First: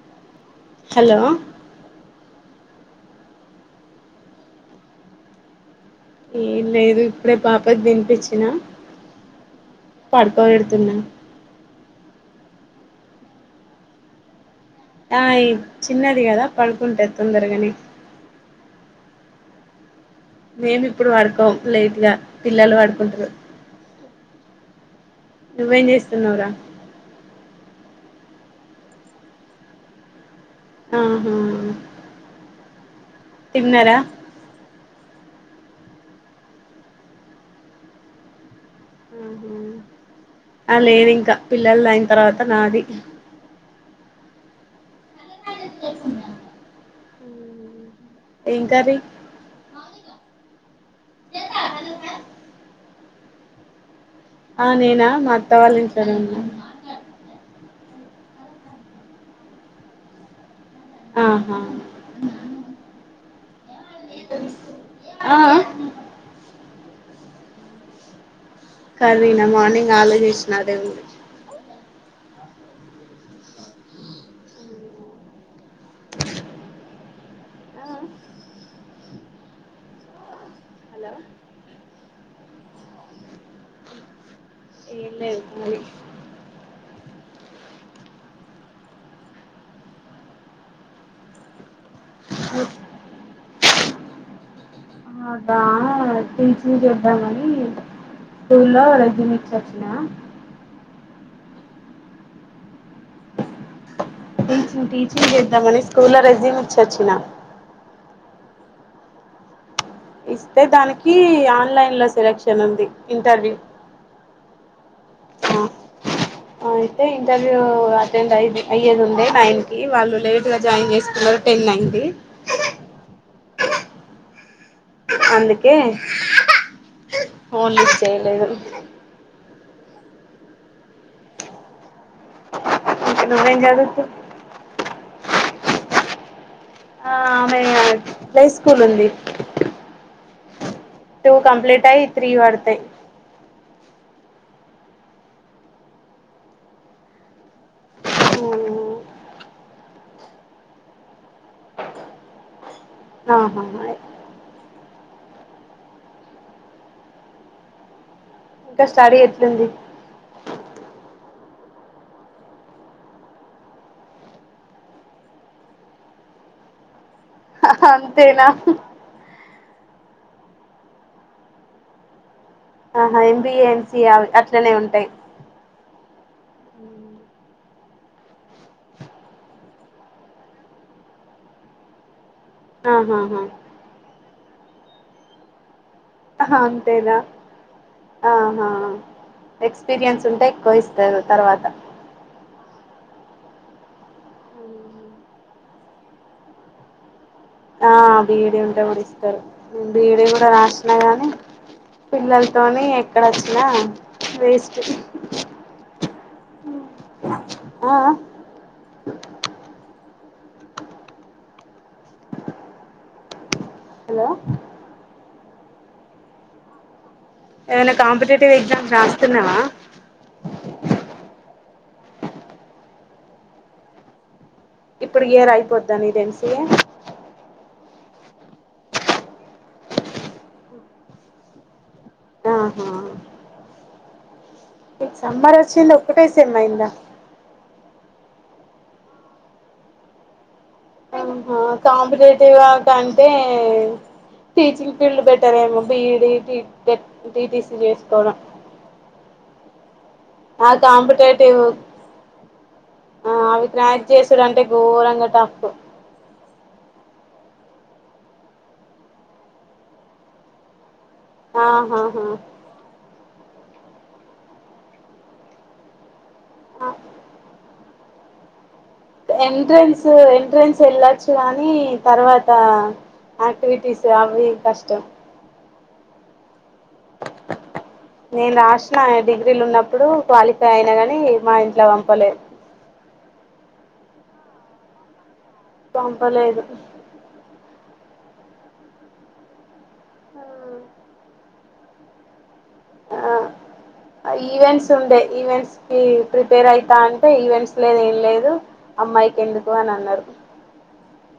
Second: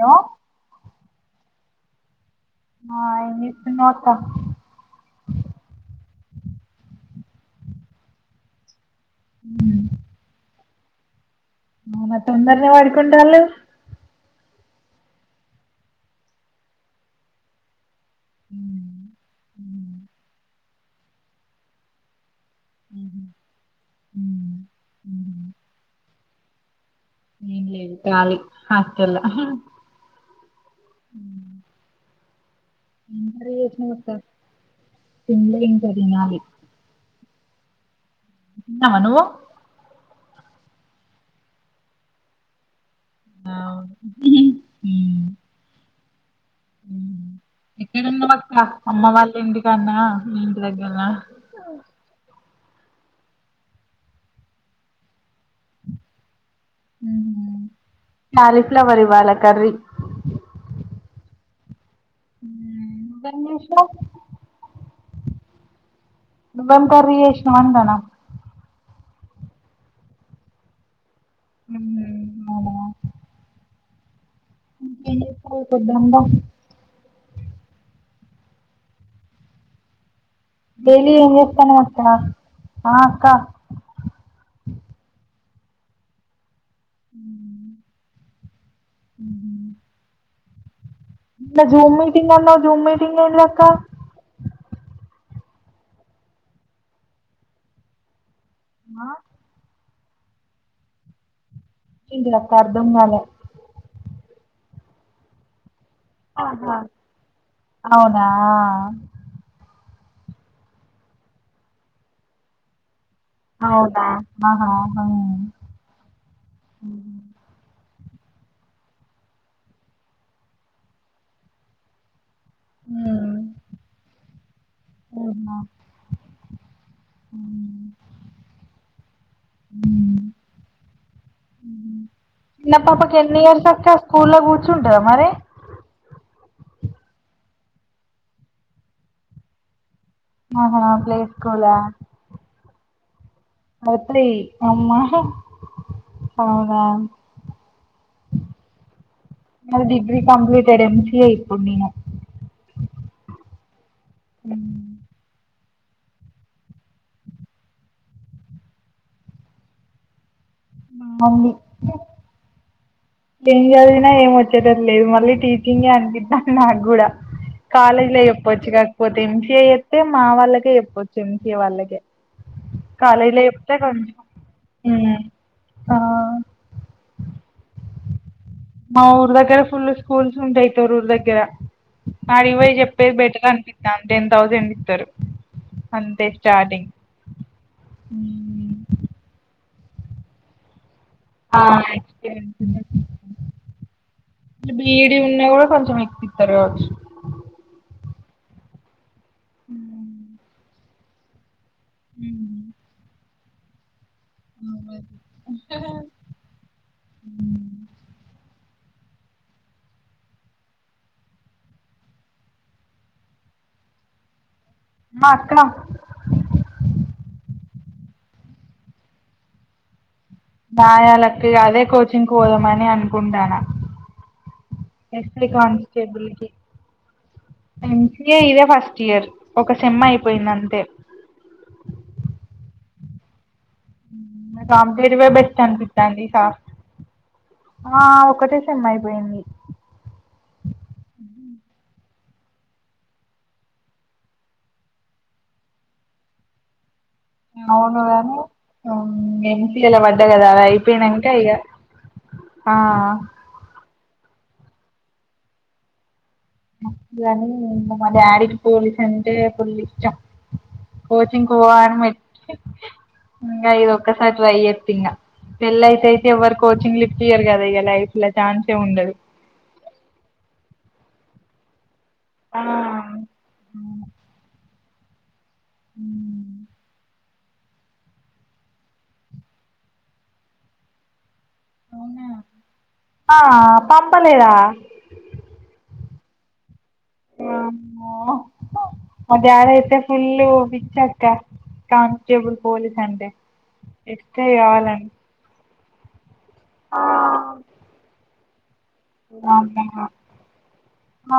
hello hello ఆ ఏం చేస్తున్నావ్ ఏ లేదు ఇప్పుడే పాపకు తినిపించినా పడుకోలేదు తున్నా అవున తొందరగా పడికుంటలు ఆ చిన్నది కదా పడుకుంటది తొందరగాని హ మేమి ఇప్పుడు వాడుకోం లేట్ గా పిల్లలు వడుకుంటరు నువ్వేం చేస్తున్నావరా ఏం లేదు ఖాలి హాస్టల్లో ఆహా ఏం కర్రీ చేసినవ్ తిన్నారా అక్క తిన్లే ఇంకా తినాలి వ నువు ఆహా ఆ లేదు ఇంకా పిల్లలది అయిన తర్వాత నాది ఆవును అన్నా ఇక్కడన్న పక్క ఏం కర్రీ అమ్మ వాళ్ళ ఇంటికన్నా మీ ఇంటి దగ్గరనా ఆ నేనా మా అత్త వాళ్ళ ఇంట్లో ఉన్నా క్యాలిఫ్లవర్ ఇవాల కర్రీ ఆహా ఇంకేం చేస్తవ్ ఆ ఆ కర్రీ చేసిన అంటన్న కర్రీనా మార్నింగ్ ఆలో చేశిన అదే ఉ ఉ అవున కొద్ద ఉంద డైలీ హలో ఏం చేస్తాన్నావు ఆ అక్క ఏ లేదు మడి ఇందాక జూమ్ మీటింగ్ అన్నావ్ జూమ్ మీటింగ్ ఎలక్క అదా టీచింగ్ చేద్దామని స్కూల్లో ఆ రెజన్ ఇచ్చచ్చ ఎలా ఇంటిది అక్క అర్ధం కాల టీచింగ్ చేద్దామని స్కూల్లో రెజీమ్ ఆహా ఇచ్చొచ్చిన ఆ ఇస్తే దానికి ఆన్లైన్లో సెలక్షన్ ఉంది ఇంటర్వ్యూ అవునా ఆహా హ అయితే ఇంటర్వ్యూ అయ్యేదు ఉంది నైన్ కి వాళ్ళు లేట్ గా జాయిన్ చేసుకున్నారు టెన్ అయింది ఉ అందుకే ఫోన్ మ్మ్ లిఫ్ చేయలేదు చిన్న పాపకి ఇంకా ఎన్ని నువ్వేం ఇయర్స్ అక్క చదువుతు స్కూల్లో కూర్చు ట మరి ఆ ఆమె ప్లే స్కూల్ ఉంది ఆహా ప్లే టూ స్కూలా కంప్లీట్ అయి త్రీ వడతయ్ పత్ర అమ్మ అవునా ఉహు నాది డిగ్రీ కంప్లీట్డ్ ఎంసిఏ ఇప్పుడు నేను ఆహా మ ఉ ఇంకా స్టడీ ఎట్లుంది మాంది ఏం చదివినా ఏం వచ్చేటట్టు లేదు మళ్ళీ టీచింగే అనిపిత్తాన్ నాకు గూడ కాలేజ్లే అంతేనా చెప్పవచ్చు కాకపోతే ఎంసిఏ చేతే మా వాళ్ళకే చెప్పవచ్చు ఎంసిఏ వాళ్ళకే ఆహా కాలేజ్ లో ఎంబిఏ చెప్తే ఎంసిఏ కొంచెం అట్లనే ఉంటాయి మా ఊరు దగ్గర ఫుల్ స్కూల్స్ ఉంటాయి తఊరు దగ్గర ఆడికి పోయ్ చెప్పే ఆహాహా బెటర్ అనిపిత్తాం టెన్ థౌసండ్ ఇత్తరు అంతే స్టార్టింగ్ అంతేదా ఆహా ఎక్స్పీరియన్స్ ఉంటే ఎక్కువ ఇస్ ఆ బీడి ఉన్నా కూడా కొంచెం ఎక్కిత్తరు కావచ్చు ఆ బీడి ఉంటే కూడా ఇస్తరు బీడ కూడా రాసిన గానీ పిల్లలతోని ఎక్కడ వచ్చినా వేస్ట్ ఆ హలో మాక్కడ ఏమైనా కాంపిటేటివ్ ఎగ్జామ్ రాస్తున్నావా రాయాలకి అదే కోచింగ్ పోదామని అనుకుంటాన ఇప్పుడు ఎస్సై ఇయర్ అయిపోద్దా నీది కాన్స్టేబుల్ కి ఎంసిఏ ఎంసిఏ ఇదే ఫస్ట్ ఇయర్ ఒక సెమ్ అయిపోయింది అంతే ఆహా జాబ్ నీకు చేయడమే సమ్మర్ బెస్ట్ వచ్చింది అనిపిత్తాంది ఒక్కటే సా సెమ్ అయిందా ఆ ఒకటే సెమ్ అయిపోయింది ఆహా కాంపిటేటివ్ కంటే టీచింగ్ ఫీల్డ్ బెటర్ ఏమో బిఈడికి అవును వేర ఎంసిఏల మ ఆ కాంపిటేటివ్ ఆ అవి చేసుడు అంటే ఘోరంగా తప్పు కాని మా డాడీకి పోలీస్ అంటే ఫుల్ ఇష్టం కోచింగ్ పోవడం ఆహాహా ఇంగ ఇది ఒక్కసారి ట్రై చెప్ ఇంగ పెళ్లి అయితే అయితే ఎవ్వరు కోచింగ్ లిప్ ఇయ్యరు కద నైలా చాన్ ఎంట్రెన్స్ ఎంట్రెన్స్ వెళ్ళొచ్చు కానీ తర్వాత ఆ ఆక్టివిటీస్ అవి ఇవి కష్టం హ నేను రాసిన డిగ్రీలు ఉన్నప్పుడు క్వాలిఫై అయిన గాని మా ఇంట్లో అవునా పంపలేదు మా ఆ పంపలేదా పంపలేదు మా డాడ్ అయితే ఫుల్ బిచ్చాక్క కాన్స్టేబుల్ పోలీస్ అంటే ఆ ఎస్సై ఈవెంట్స్ ఉండే ఈవెంట్స్ ప్రిపేర్ అయితా అంటే ఈవెంట్స్ లేదు ఏం లేదు అమ్మాయికి ఎందుకు వామ్మో అని అన్నారు ఆ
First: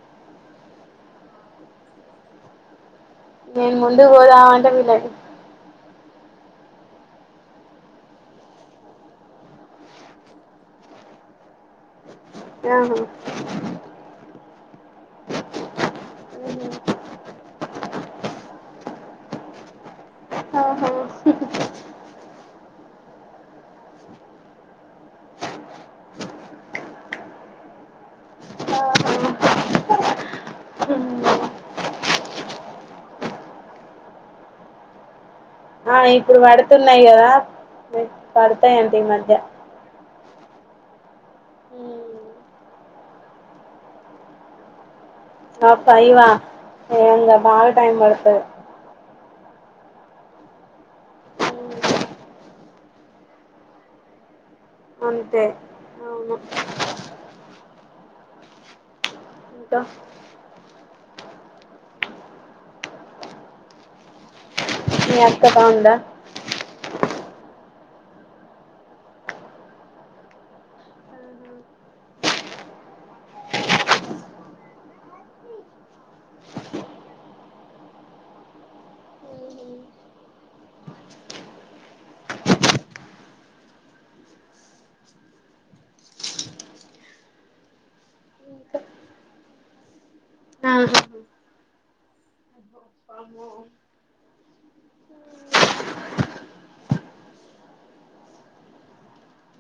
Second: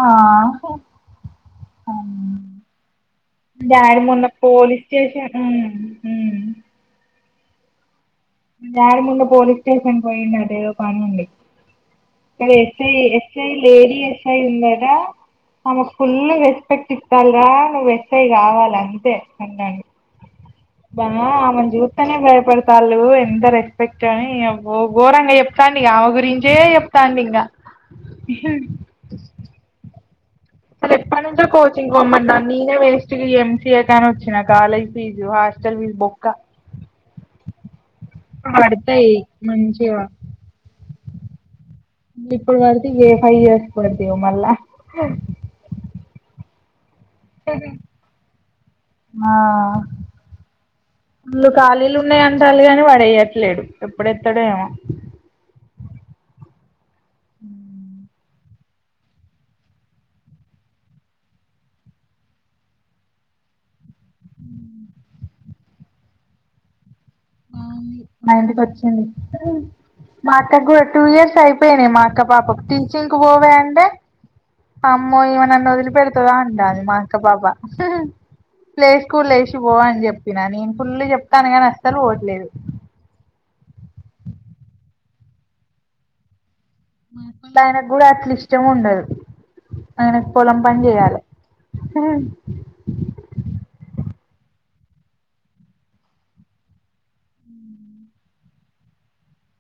నేను డాడీ ముందుకు మొన్న పోదామంటే పోలీస్ వీళ్ళకి స్టేషన్ ఉ ఉ మా డాడీ మొన్న పోలీస్ స్టేషన్ పోయిండు అట అదో పనుండి అక్కడ ఎస్ఐ ఎస్ఐ లేడీ ఎస్ఐ ఉందాటా ఆమెకు ఫుల్ రెస్పెక్ట్ ఇస్తాలరా నువ్వు ఎస్సై కావాలని ఆహా బా ఆమెను చూస్తనే భయపడుతు వాళ్ళ ఎంత రెస్పెక్ట్ అని ఘోరంగా చెప్తాండి ఆమె గురించే చెప్ తాండూ ఇగా హ ఇప్ప నుంచో కోచింగ్ పొమ్మట్ నేనే వేస్ట్ ఎంసీఏ కాని వచ్చినా కాలేజ్ ఫీజు హాస్టల్ ఫీజు ఆ బొక్క ఇప్పుడు పడుతున్నాయి కదా ఇప్పుడు పడతాయంట ఈ వాడతాయి మధ్య మంచింగా ఇప్పుడు పడితే ఫైవ్ ఇయర్స్ పడతాయో మళ్ళా ఆ ఫీవ్ వా ఏందో బాగా టైమ్ పడుతుది ఆ వాళ్ళు ఖాళీలు ఉన్నాయి అంటారు కానీ వాడు వయ్యట్లేడు ఎప్పుడెత్తడో ఏమో అంతే అవును ఇకా మీ అత్త బావుందా మా ఇంటికి వచ్చింది మా అక్కకు కూడా టూ ఇయర్స్ అయిపోయినాయి మా అక్క పాపకు టీచింగ్ కు పోవే అంటే అమ్మో ఈమె నన్ను వదిలిపెడుతదా ఉంటదీ మా అక్క పాప ప్లేస్కూల్ లో వేసి పో అని చెప్పిన నేను ఫుల్ చెప్తానుగా అసలు పోవట్లేదు ఇంట్లో ఆయనకు కూడా అట్ల ఇష్టం ఉండదు అయన కీ పొలం పని చెయాలే అహో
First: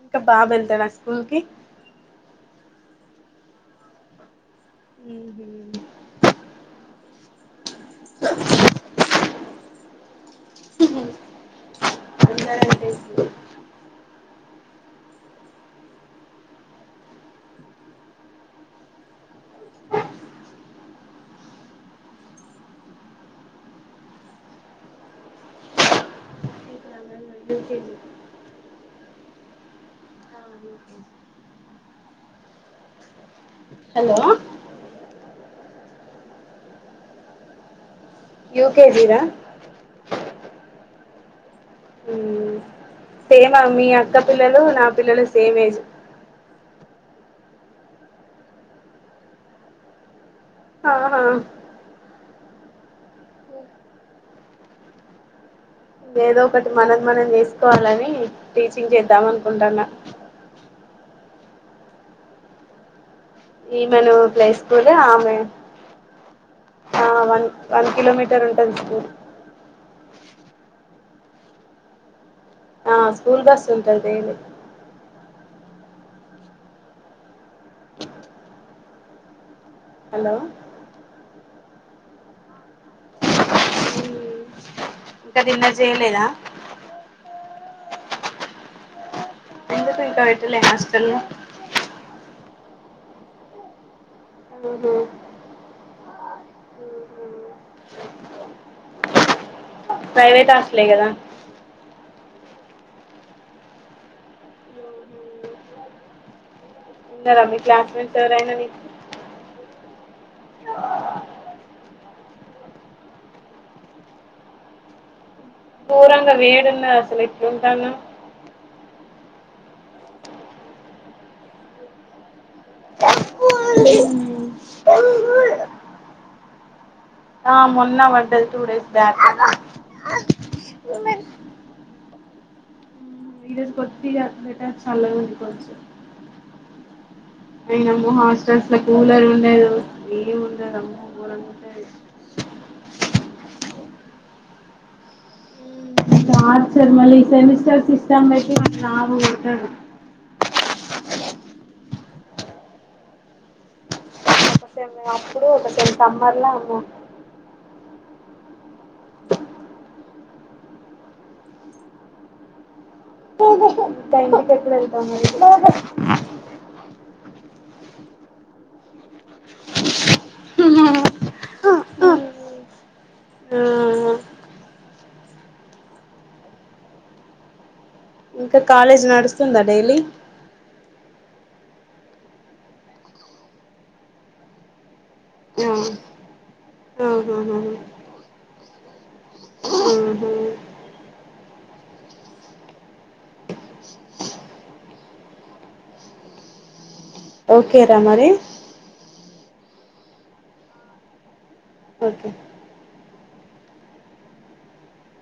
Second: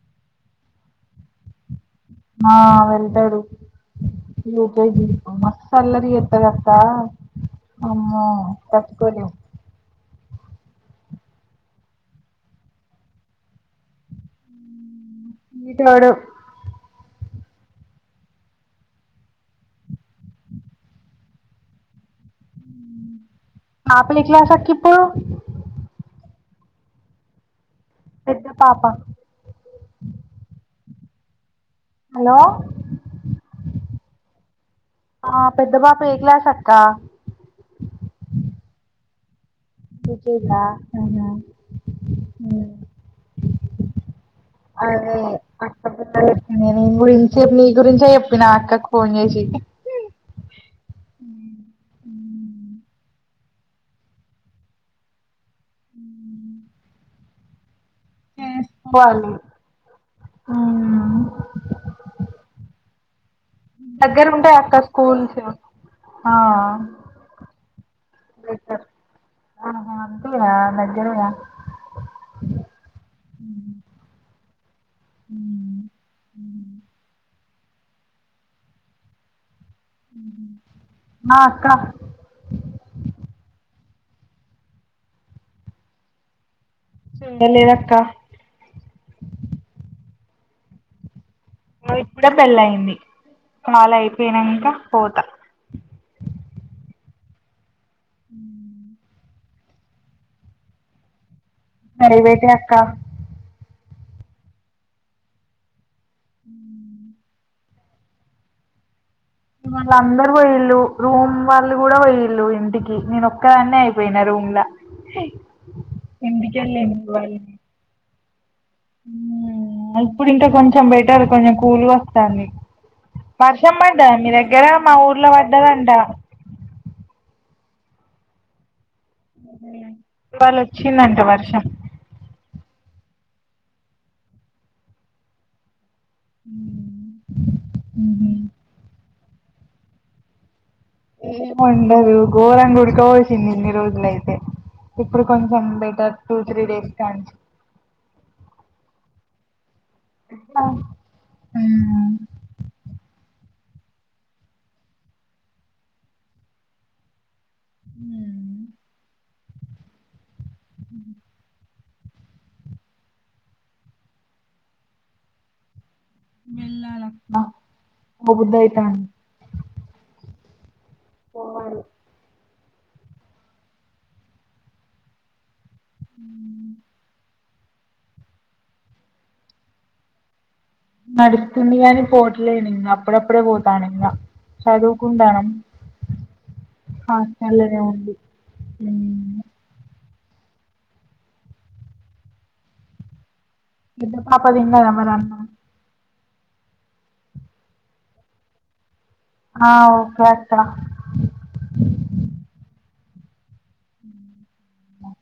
ఇంకా బాబు వెళ్తాడ ఆ స్కూల్ కి ఆ వెళ్తాడు ఇగ మస్ అల్లరి ఎత్తాడు అంట అమ్మో తట్టుకోలేం ఇటోడు పాపనే క్లాస్ అక్క ఇప్పుడు యూకేజీ పెద్ద పాప హలో హలో ఆ పెద్ద పాప ఏ క్లాస్ అక్క యూకేదీరా పజదా సేమ్ మీ అక్క పిల్లలు నా పిల్లలు సేమ్ ఏజ్ నేనీ గురించి నీ గురించే చెప్పినా అక్కకు ఫోన్ చేసి ఆ ఏదో ఒకటి మనది మనం చేసుకోవాలని టీచింగ్ చేద్దాం చేసుకోవాలి అనుకుంటాన్న ఈమను దగ్గర ప్లే ఉంటాయి అక్క స్కూల్ ఆమె స్కూల్స్ ఆ ఆ వన్ వన్ కిలోమీటర్ ఉంటది స్కూల్ అవున నజంగ ఆ స్కూల్ బస్ ఉంటది దేరు అ హలో ఆ అక్క ఇంకది ఇంద చేయలేదా చేయలేదక్క ఎందుకు ఇంకా విజిలు ఏసేస్తాను నువ్వు ఇప్పుడే పెళ్ళ అయింది వాళ్ళ అయిపోయినంక ఆహా పోతా ఉ ప్రైవేట్ హాస్టలే కదా ప్రైవేట్ అక్కా ఉ ఉన్నరా మీ క్లాస్మేట్స్ ఎవరైనా మీకు వాళ్ళ అందరు వోయిళ్ళు రూమ్ వాళ్ళు కూడా పోయిళ్ళు ఇంటికి నేను ఒక్కదాన్నే అయిపోయినా రూమ్లా హ కూరంగా వేడున్నా అసలు ఇప్పు ఉంటాన్న ఇప్పుడు ఇంకా కొంచెం బెటర్ కొంచెం కూల్ వస్తాంది వర్షం పడ్డ మీ దగ్గర మా ఊర్లో పడ్డదంట ఆ మొన్న పడ్డది టు డేస్ బ్యాక్ ఇవాళ వచ్చిందంట వర్షం ఈరోజు కొద్దిగ వెదర్ చల్లగ ఉంది కొంచం అయినము ఉహు హాస్టల్స్ లో కూలర్ ఉండదు ఏ ఉండదు అమ్మో ఘోరంగా ఉంటది ఇన్నిన్ని రోజులు అయితే ఇప్పుడు కొంచెం better two three days torture మళ్ళీ కాంచి సెమిస్టర్ సిస్టం పెట్టి లాభం ఆ ఒకసే మేము అప్పుడు ఒకసే సమ్మర్లా ఉన్నాం ఊ ఆ అ బయటికి ఎప్పుడు వెళ్తావ్ మరి వెళ్లాల అబ్బా సూడ బుద్ధి అయితాంది ఉ పోవాలి ఆ ఉ ఇంకా కాలేజ్ నడుస్తుందా డైలీ నడుస్తుంది కాని పోట్లేను ఇంగ అప్పుడప్పుడే పోతాను ఇంగ చదువుకుండాను అని ఆహా ఆ ఆహా చల్లదే అండి ఊమ్ పెద్ద పాప తిన్నదా మరి అన్నం ఓకే ర మరి ఆ ఓకే అత్త ఓకే ఊమ్ ఉ